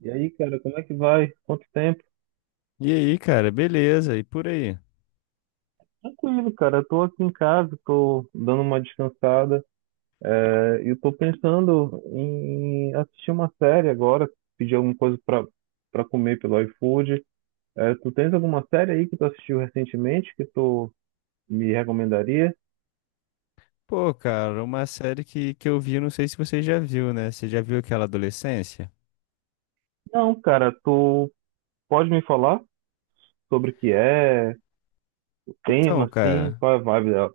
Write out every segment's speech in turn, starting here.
E aí, cara, como é que vai? Quanto tempo? E aí, cara, beleza? E por aí? Tranquilo, cara. Eu tô aqui em casa, tô dando uma descansada. É, eu tô pensando em assistir uma série agora, pedir alguma coisa pra comer pelo iFood. É, tu tens alguma série aí que tu assistiu recentemente que tu me recomendaria? Pô, cara, uma série que eu vi, não sei se você já viu, né? Você já viu aquela Adolescência? Não, cara, tu pode me falar sobre o que é, o tema, Então, assim, cara, qual é a vibe dela?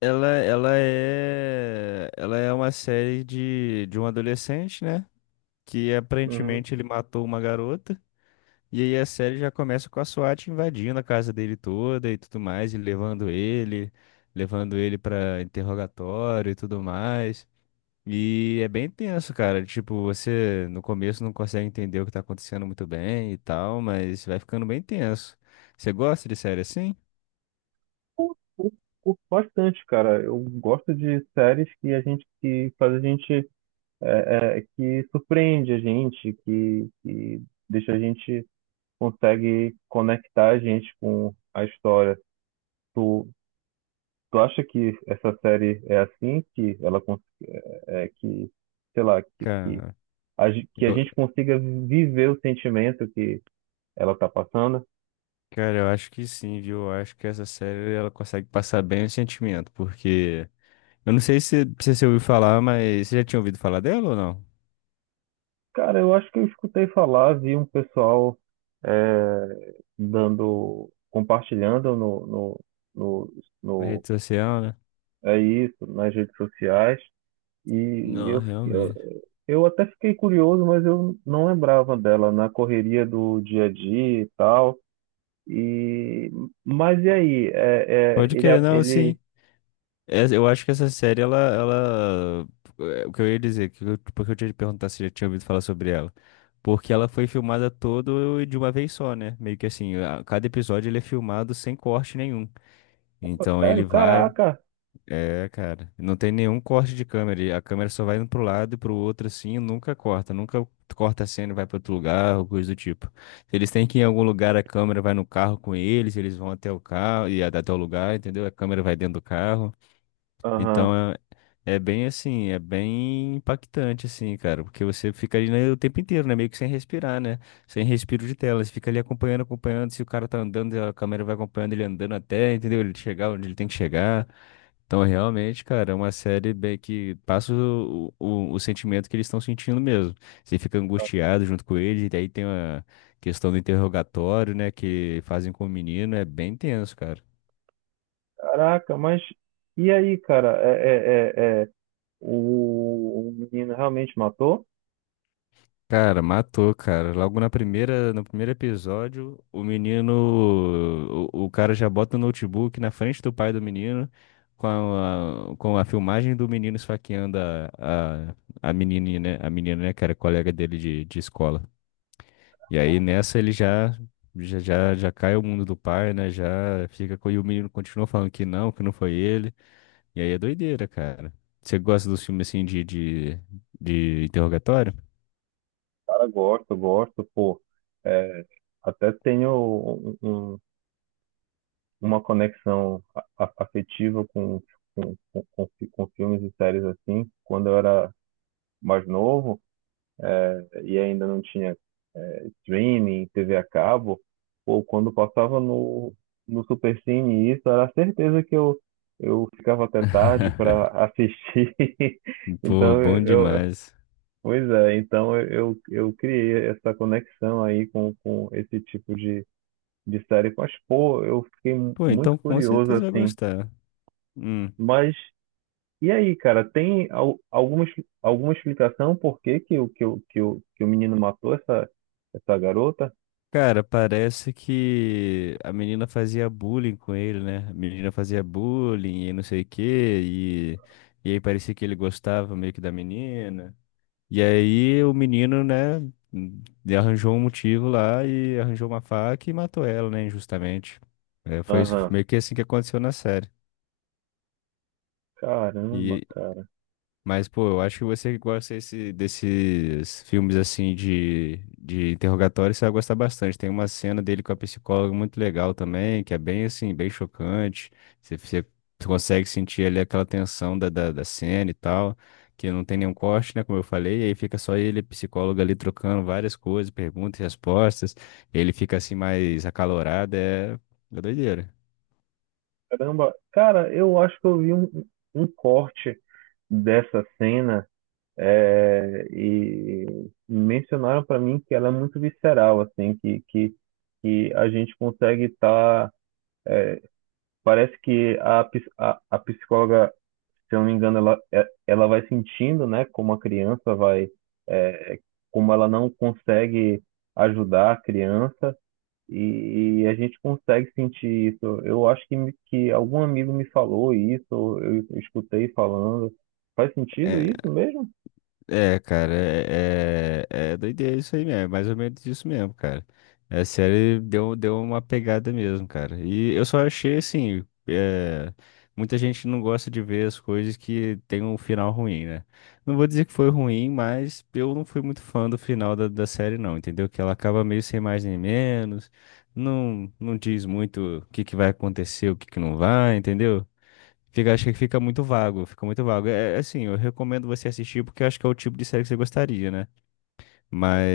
ela é uma série de um adolescente, né? Que Uhum. aparentemente ele matou uma garota. E aí a série já começa com a SWAT invadindo a casa dele toda e tudo mais, e levando ele pra interrogatório e tudo mais. E é bem tenso, cara. Tipo, você no começo não consegue entender o que tá acontecendo muito bem e tal, mas vai ficando bem tenso. Você gosta de série assim? Curto, curto curto bastante, cara. Eu gosto de séries que a gente que faz a gente é que surpreende a gente, que deixa a gente consegue conectar a gente com a história. Tu, tu acha que essa série é assim, que ela é, que, sei lá, Cara, que a eu, gente consiga viver o sentimento que ela tá passando? cara, eu acho que sim, viu? Eu acho que essa série ela consegue passar bem o sentimento, porque eu não sei se você ouviu falar, mas você já tinha ouvido falar dela ou não? Cara, eu acho que eu escutei falar, vi um pessoal é, dando, compartilhando no, no, no, Na no, rede social, né? é isso, nas redes sociais. E Não, eu, eu, realmente. eu até fiquei curioso, mas eu não lembrava dela na correria do dia a dia e tal. E, mas e aí? Pode querer, não, sim. Essa- Eu acho que essa série, ela... O que eu ia dizer, que eu, porque eu tinha te perguntar se já tinha ouvido falar sobre ela. Porque ela foi filmada todo e de uma vez só, né? Meio que assim, a- cada episódio ele é filmado sem corte nenhum. Pô, Então ele sério, vai... caraca. É, cara, não tem nenhum corte de câmera. A câmera só vai indo pro lado e pro outro assim e nunca corta. Nunca corta a cena e vai pra outro lugar ou coisa do tipo. Se eles têm que ir em algum lugar, a câmera vai no carro com eles, eles vão até o carro e até o lugar, entendeu? A câmera vai dentro do carro. Aham. Então é bem assim, é bem impactante, assim, cara, porque você fica ali, né, o tempo inteiro, né? Meio que sem respirar, né? Sem respiro de tela. Você fica ali acompanhando, acompanhando. Se o cara tá andando, a câmera vai acompanhando ele andando até, entendeu? Ele chegar onde ele tem que chegar. Então, realmente, cara, é uma série bem que passa o sentimento que eles estão sentindo mesmo. Você fica angustiado junto com eles, e daí tem uma questão do interrogatório, né? Que fazem com o menino, é bem tenso, cara. Caraca, mas e aí, cara? O menino realmente matou? Cara, matou, cara. Logo na primeira, no primeiro episódio, o menino, o cara já bota o notebook na frente do pai do menino, com a filmagem do menino esfaqueando a, a menininha, né? A menina, né, cara, colega dele de escola. E aí Ah, nessa ele os já, já, já, já cai o mundo do pai, né? Já fica com, e o menino continua falando que não foi ele. E aí é doideira, cara. Você gosta dos filmes assim de interrogatório? Cara, gosto, gosto, pô. É, até tenho uma conexão afetiva com filmes e séries assim, quando eu era mais novo e ainda não tinha streaming, TV a cabo, ou quando passava no Supercine, isso era certeza que eu ficava até tarde para assistir. Pô, Então, bom eu, eu- demais. Pois é, então eu criei essa conexão aí com esse tipo de série. Mas, pô, eu fiquei Pô, muito então com curioso certeza vai assim. gostar. Hum. Mas e aí, cara, tem alguma, alguma explicação por que que o menino matou essa garota? Cara, parece que a menina fazia bullying com ele, né? A menina fazia bullying e não sei o quê, e aí parecia que ele gostava meio que da menina. E aí o menino, né, hum, arranjou um motivo lá e arranjou uma faca e matou ela, né, injustamente. É, foi isso- foi Aham. meio que assim que aconteceu na série. Caramba, E, cara. Mas, pô, eu acho que você que gosta esse- desses filmes assim de interrogatório, você vai gostar bastante. Tem uma cena dele com a psicóloga muito legal também, que é bem assim, bem chocante. Você consegue sentir ali aquela tensão da cena e tal, que não tem nenhum corte, né? Como eu falei, e aí fica só ele, e a psicóloga ali trocando várias coisas, perguntas e respostas. Ele fica assim mais acalorado, é, é doideira. Caramba. Cara, eu acho que eu vi um corte dessa cena, e mencionaram pra mim que ela é muito visceral, assim, que a gente consegue estar. Parece que a psicóloga, se eu não me engano, ela vai sentindo, né, como a criança vai, é, como ela não consegue ajudar a criança, e a gente consegue sentir isso. Eu acho que, que algum amigo me falou isso, ou eu escutei falando. Faz sentido isso mesmo? É, cara, é doideira isso aí mesmo, é mais ou menos isso mesmo, cara. A série deu uma pegada mesmo, cara. E eu só achei assim, é, muita gente não gosta de ver as coisas que tem um final ruim, né? Não vou dizer que foi ruim, mas eu não fui muito fã do final da série, não, entendeu? Que ela acaba meio sem mais nem menos, não diz muito o que que vai acontecer, o que que não vai, entendeu? Fica, acho que fica muito vago, fica muito vago. É, é assim, eu recomendo você assistir porque eu acho que é o tipo de série que você gostaria, né?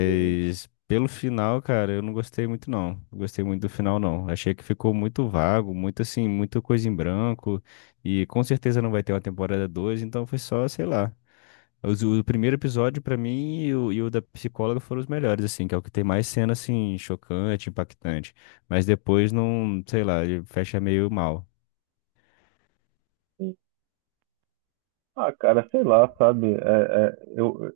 Sim, pelo final, cara, eu não gostei muito não. Não gostei muito do final não. Achei que ficou muito vago, muito assim, muita coisa em branco e com certeza não vai ter uma temporada 2. Então foi só, sei lá. Os- O primeiro episódio pra mim e o da psicóloga foram os melhores, assim, que é o que tem mais cena assim chocante, impactante. Mas depois não, sei lá, ele fecha meio mal. sim. Ah, cara, sei lá, sabe? Eu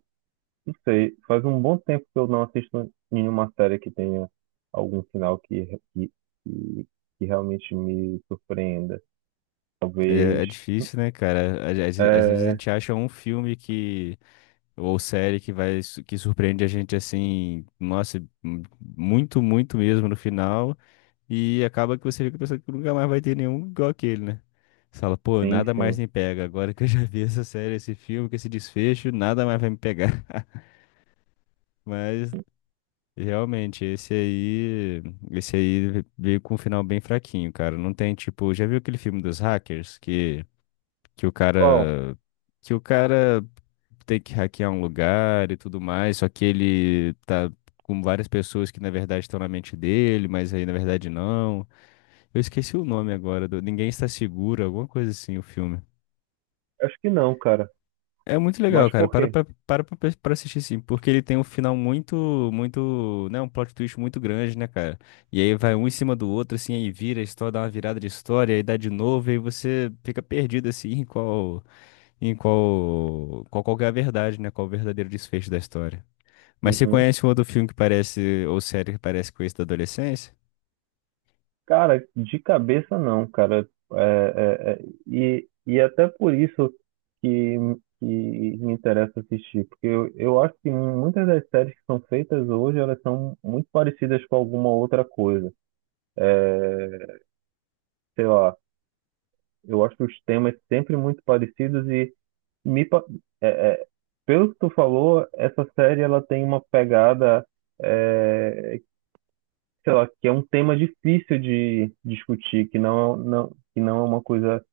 não sei. Faz um bom tempo que eu não assisto nenhuma série que tenha algum final que, que, que realmente me surpreenda. É, Talvez. é difícil, né, cara? Às vezes a É, gente acha um filme que ou série que vai su- que surpreende a gente assim, nossa, m- muito mesmo no final e acaba que você fica pensando que nunca mais vai ter nenhum igual aquele, né? Você fala, pô, sim, nada mais sim. me pega. Agora que eu já vi essa série, esse filme, com esse desfecho, nada mais vai me pegar. Mas realmente, esse aí veio com um final bem fraquinho, cara. Não tem tipo, já viu aquele filme dos hackers que o Qual? cara que o cara tem que hackear um lugar e tudo mais, só que ele tá com várias pessoas que na verdade estão na mente dele, mas aí na verdade não. Eu esqueci o nome agora, do Ninguém Está Seguro, alguma coisa assim, o filme. Acho que não, cara. É muito legal, Mas cara. por quê? Pra assistir sim, porque ele tem um final muito, muito, né, um plot twist muito grande, né, cara? E aí vai um em cima do outro assim, aí vira a história, dá uma virada de história, aí dá de novo, e aí você fica perdido assim, qual que é a verdade, né? Qual o verdadeiro desfecho da história. Mas você Uhum. conhece um outro filme que parece, ou série que parece com isso da adolescência? Cara, de cabeça não, cara. E até por isso que, que me interessa assistir, porque eu acho que muitas das séries que são feitas hoje, elas são muito parecidas com alguma outra coisa. É, sei lá, eu acho os temas sempre muito parecidos, me pa- é, é, pelo que tu falou, essa série ela tem uma pegada, é, sei lá, que é um tema difícil de discutir, que não é uma coisa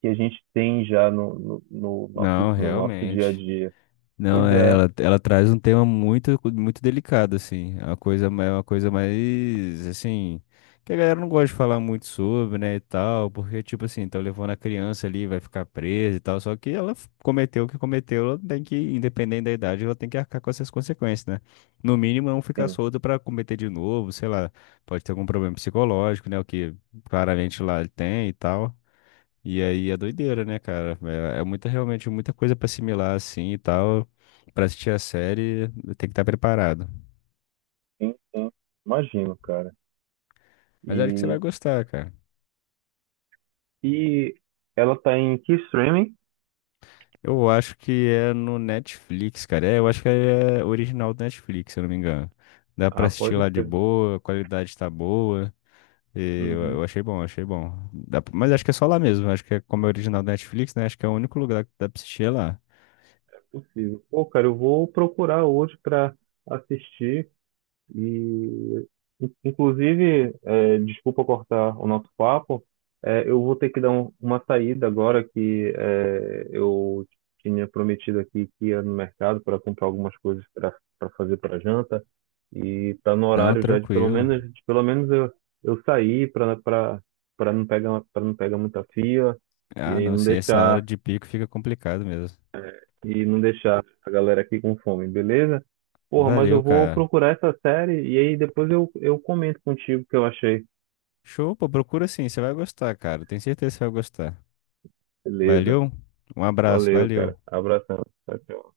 que a gente tem já Não, no nosso dia a realmente. dia. Não, Pois é, é, ela traz um tema muito, muito delicado, assim. É uma coisa, ma- é uma coisa mais, assim, que a galera não gosta de falar muito sobre, né, e tal, porque, tipo assim, tá levando a criança ali, vai ficar presa e tal, só que ela f- cometeu o que cometeu, ela tem que, independente da idade, ela tem que arcar com essas consequências, né? No mínimo, não ficar sim, solta pra cometer de novo, sei lá, pode ter algum problema psicológico, né, o que claramente lá ele tem e tal. E aí é doideira, né, cara? É, é muita, realmente muita coisa pra assimilar assim e tal. Pra assistir a série, tem que estar preparado. sim, sim, imagino, cara. Mas acho que você vai E, gostar, cara. e ela tá em que streaming? Eu acho que é no Netflix, cara. É, eu acho que é original do Netflix, se eu não me engano. Dá pra Ah, assistir pode lá de crer. boa, a qualidade tá boa. Uhum, Eu achei bom, achei bom. Dá pra- mas acho que é só lá mesmo. Acho que é como é original do Netflix, né? Acho que é o único lugar que dá pra assistir é lá. possível. Pô, cara, eu vou procurar hoje pra assistir. E, Inclusive, desculpa cortar o nosso papo, eu vou ter que dar uma saída agora que, eu tinha prometido aqui que ia no mercado para comprar algumas coisas para fazer para janta, e tá no Não, horário já de pelo tranquilo. menos de pelo menos eu sair para não pegar para não pegar muita fila, Ah, e não, não sim, essa hora deixar de pico fica complicado mesmo. e não deixar a galera aqui com fome, beleza? Porra, mas eu Valeu, vou cara. procurar essa série e aí depois eu comento contigo o que eu achei. Show, pô, procura sim, você vai gostar, cara. Tenho certeza que você vai gostar. Beleza. Valeu, um abraço, Valeu, valeu. cara. Abração. Tchau, tchau.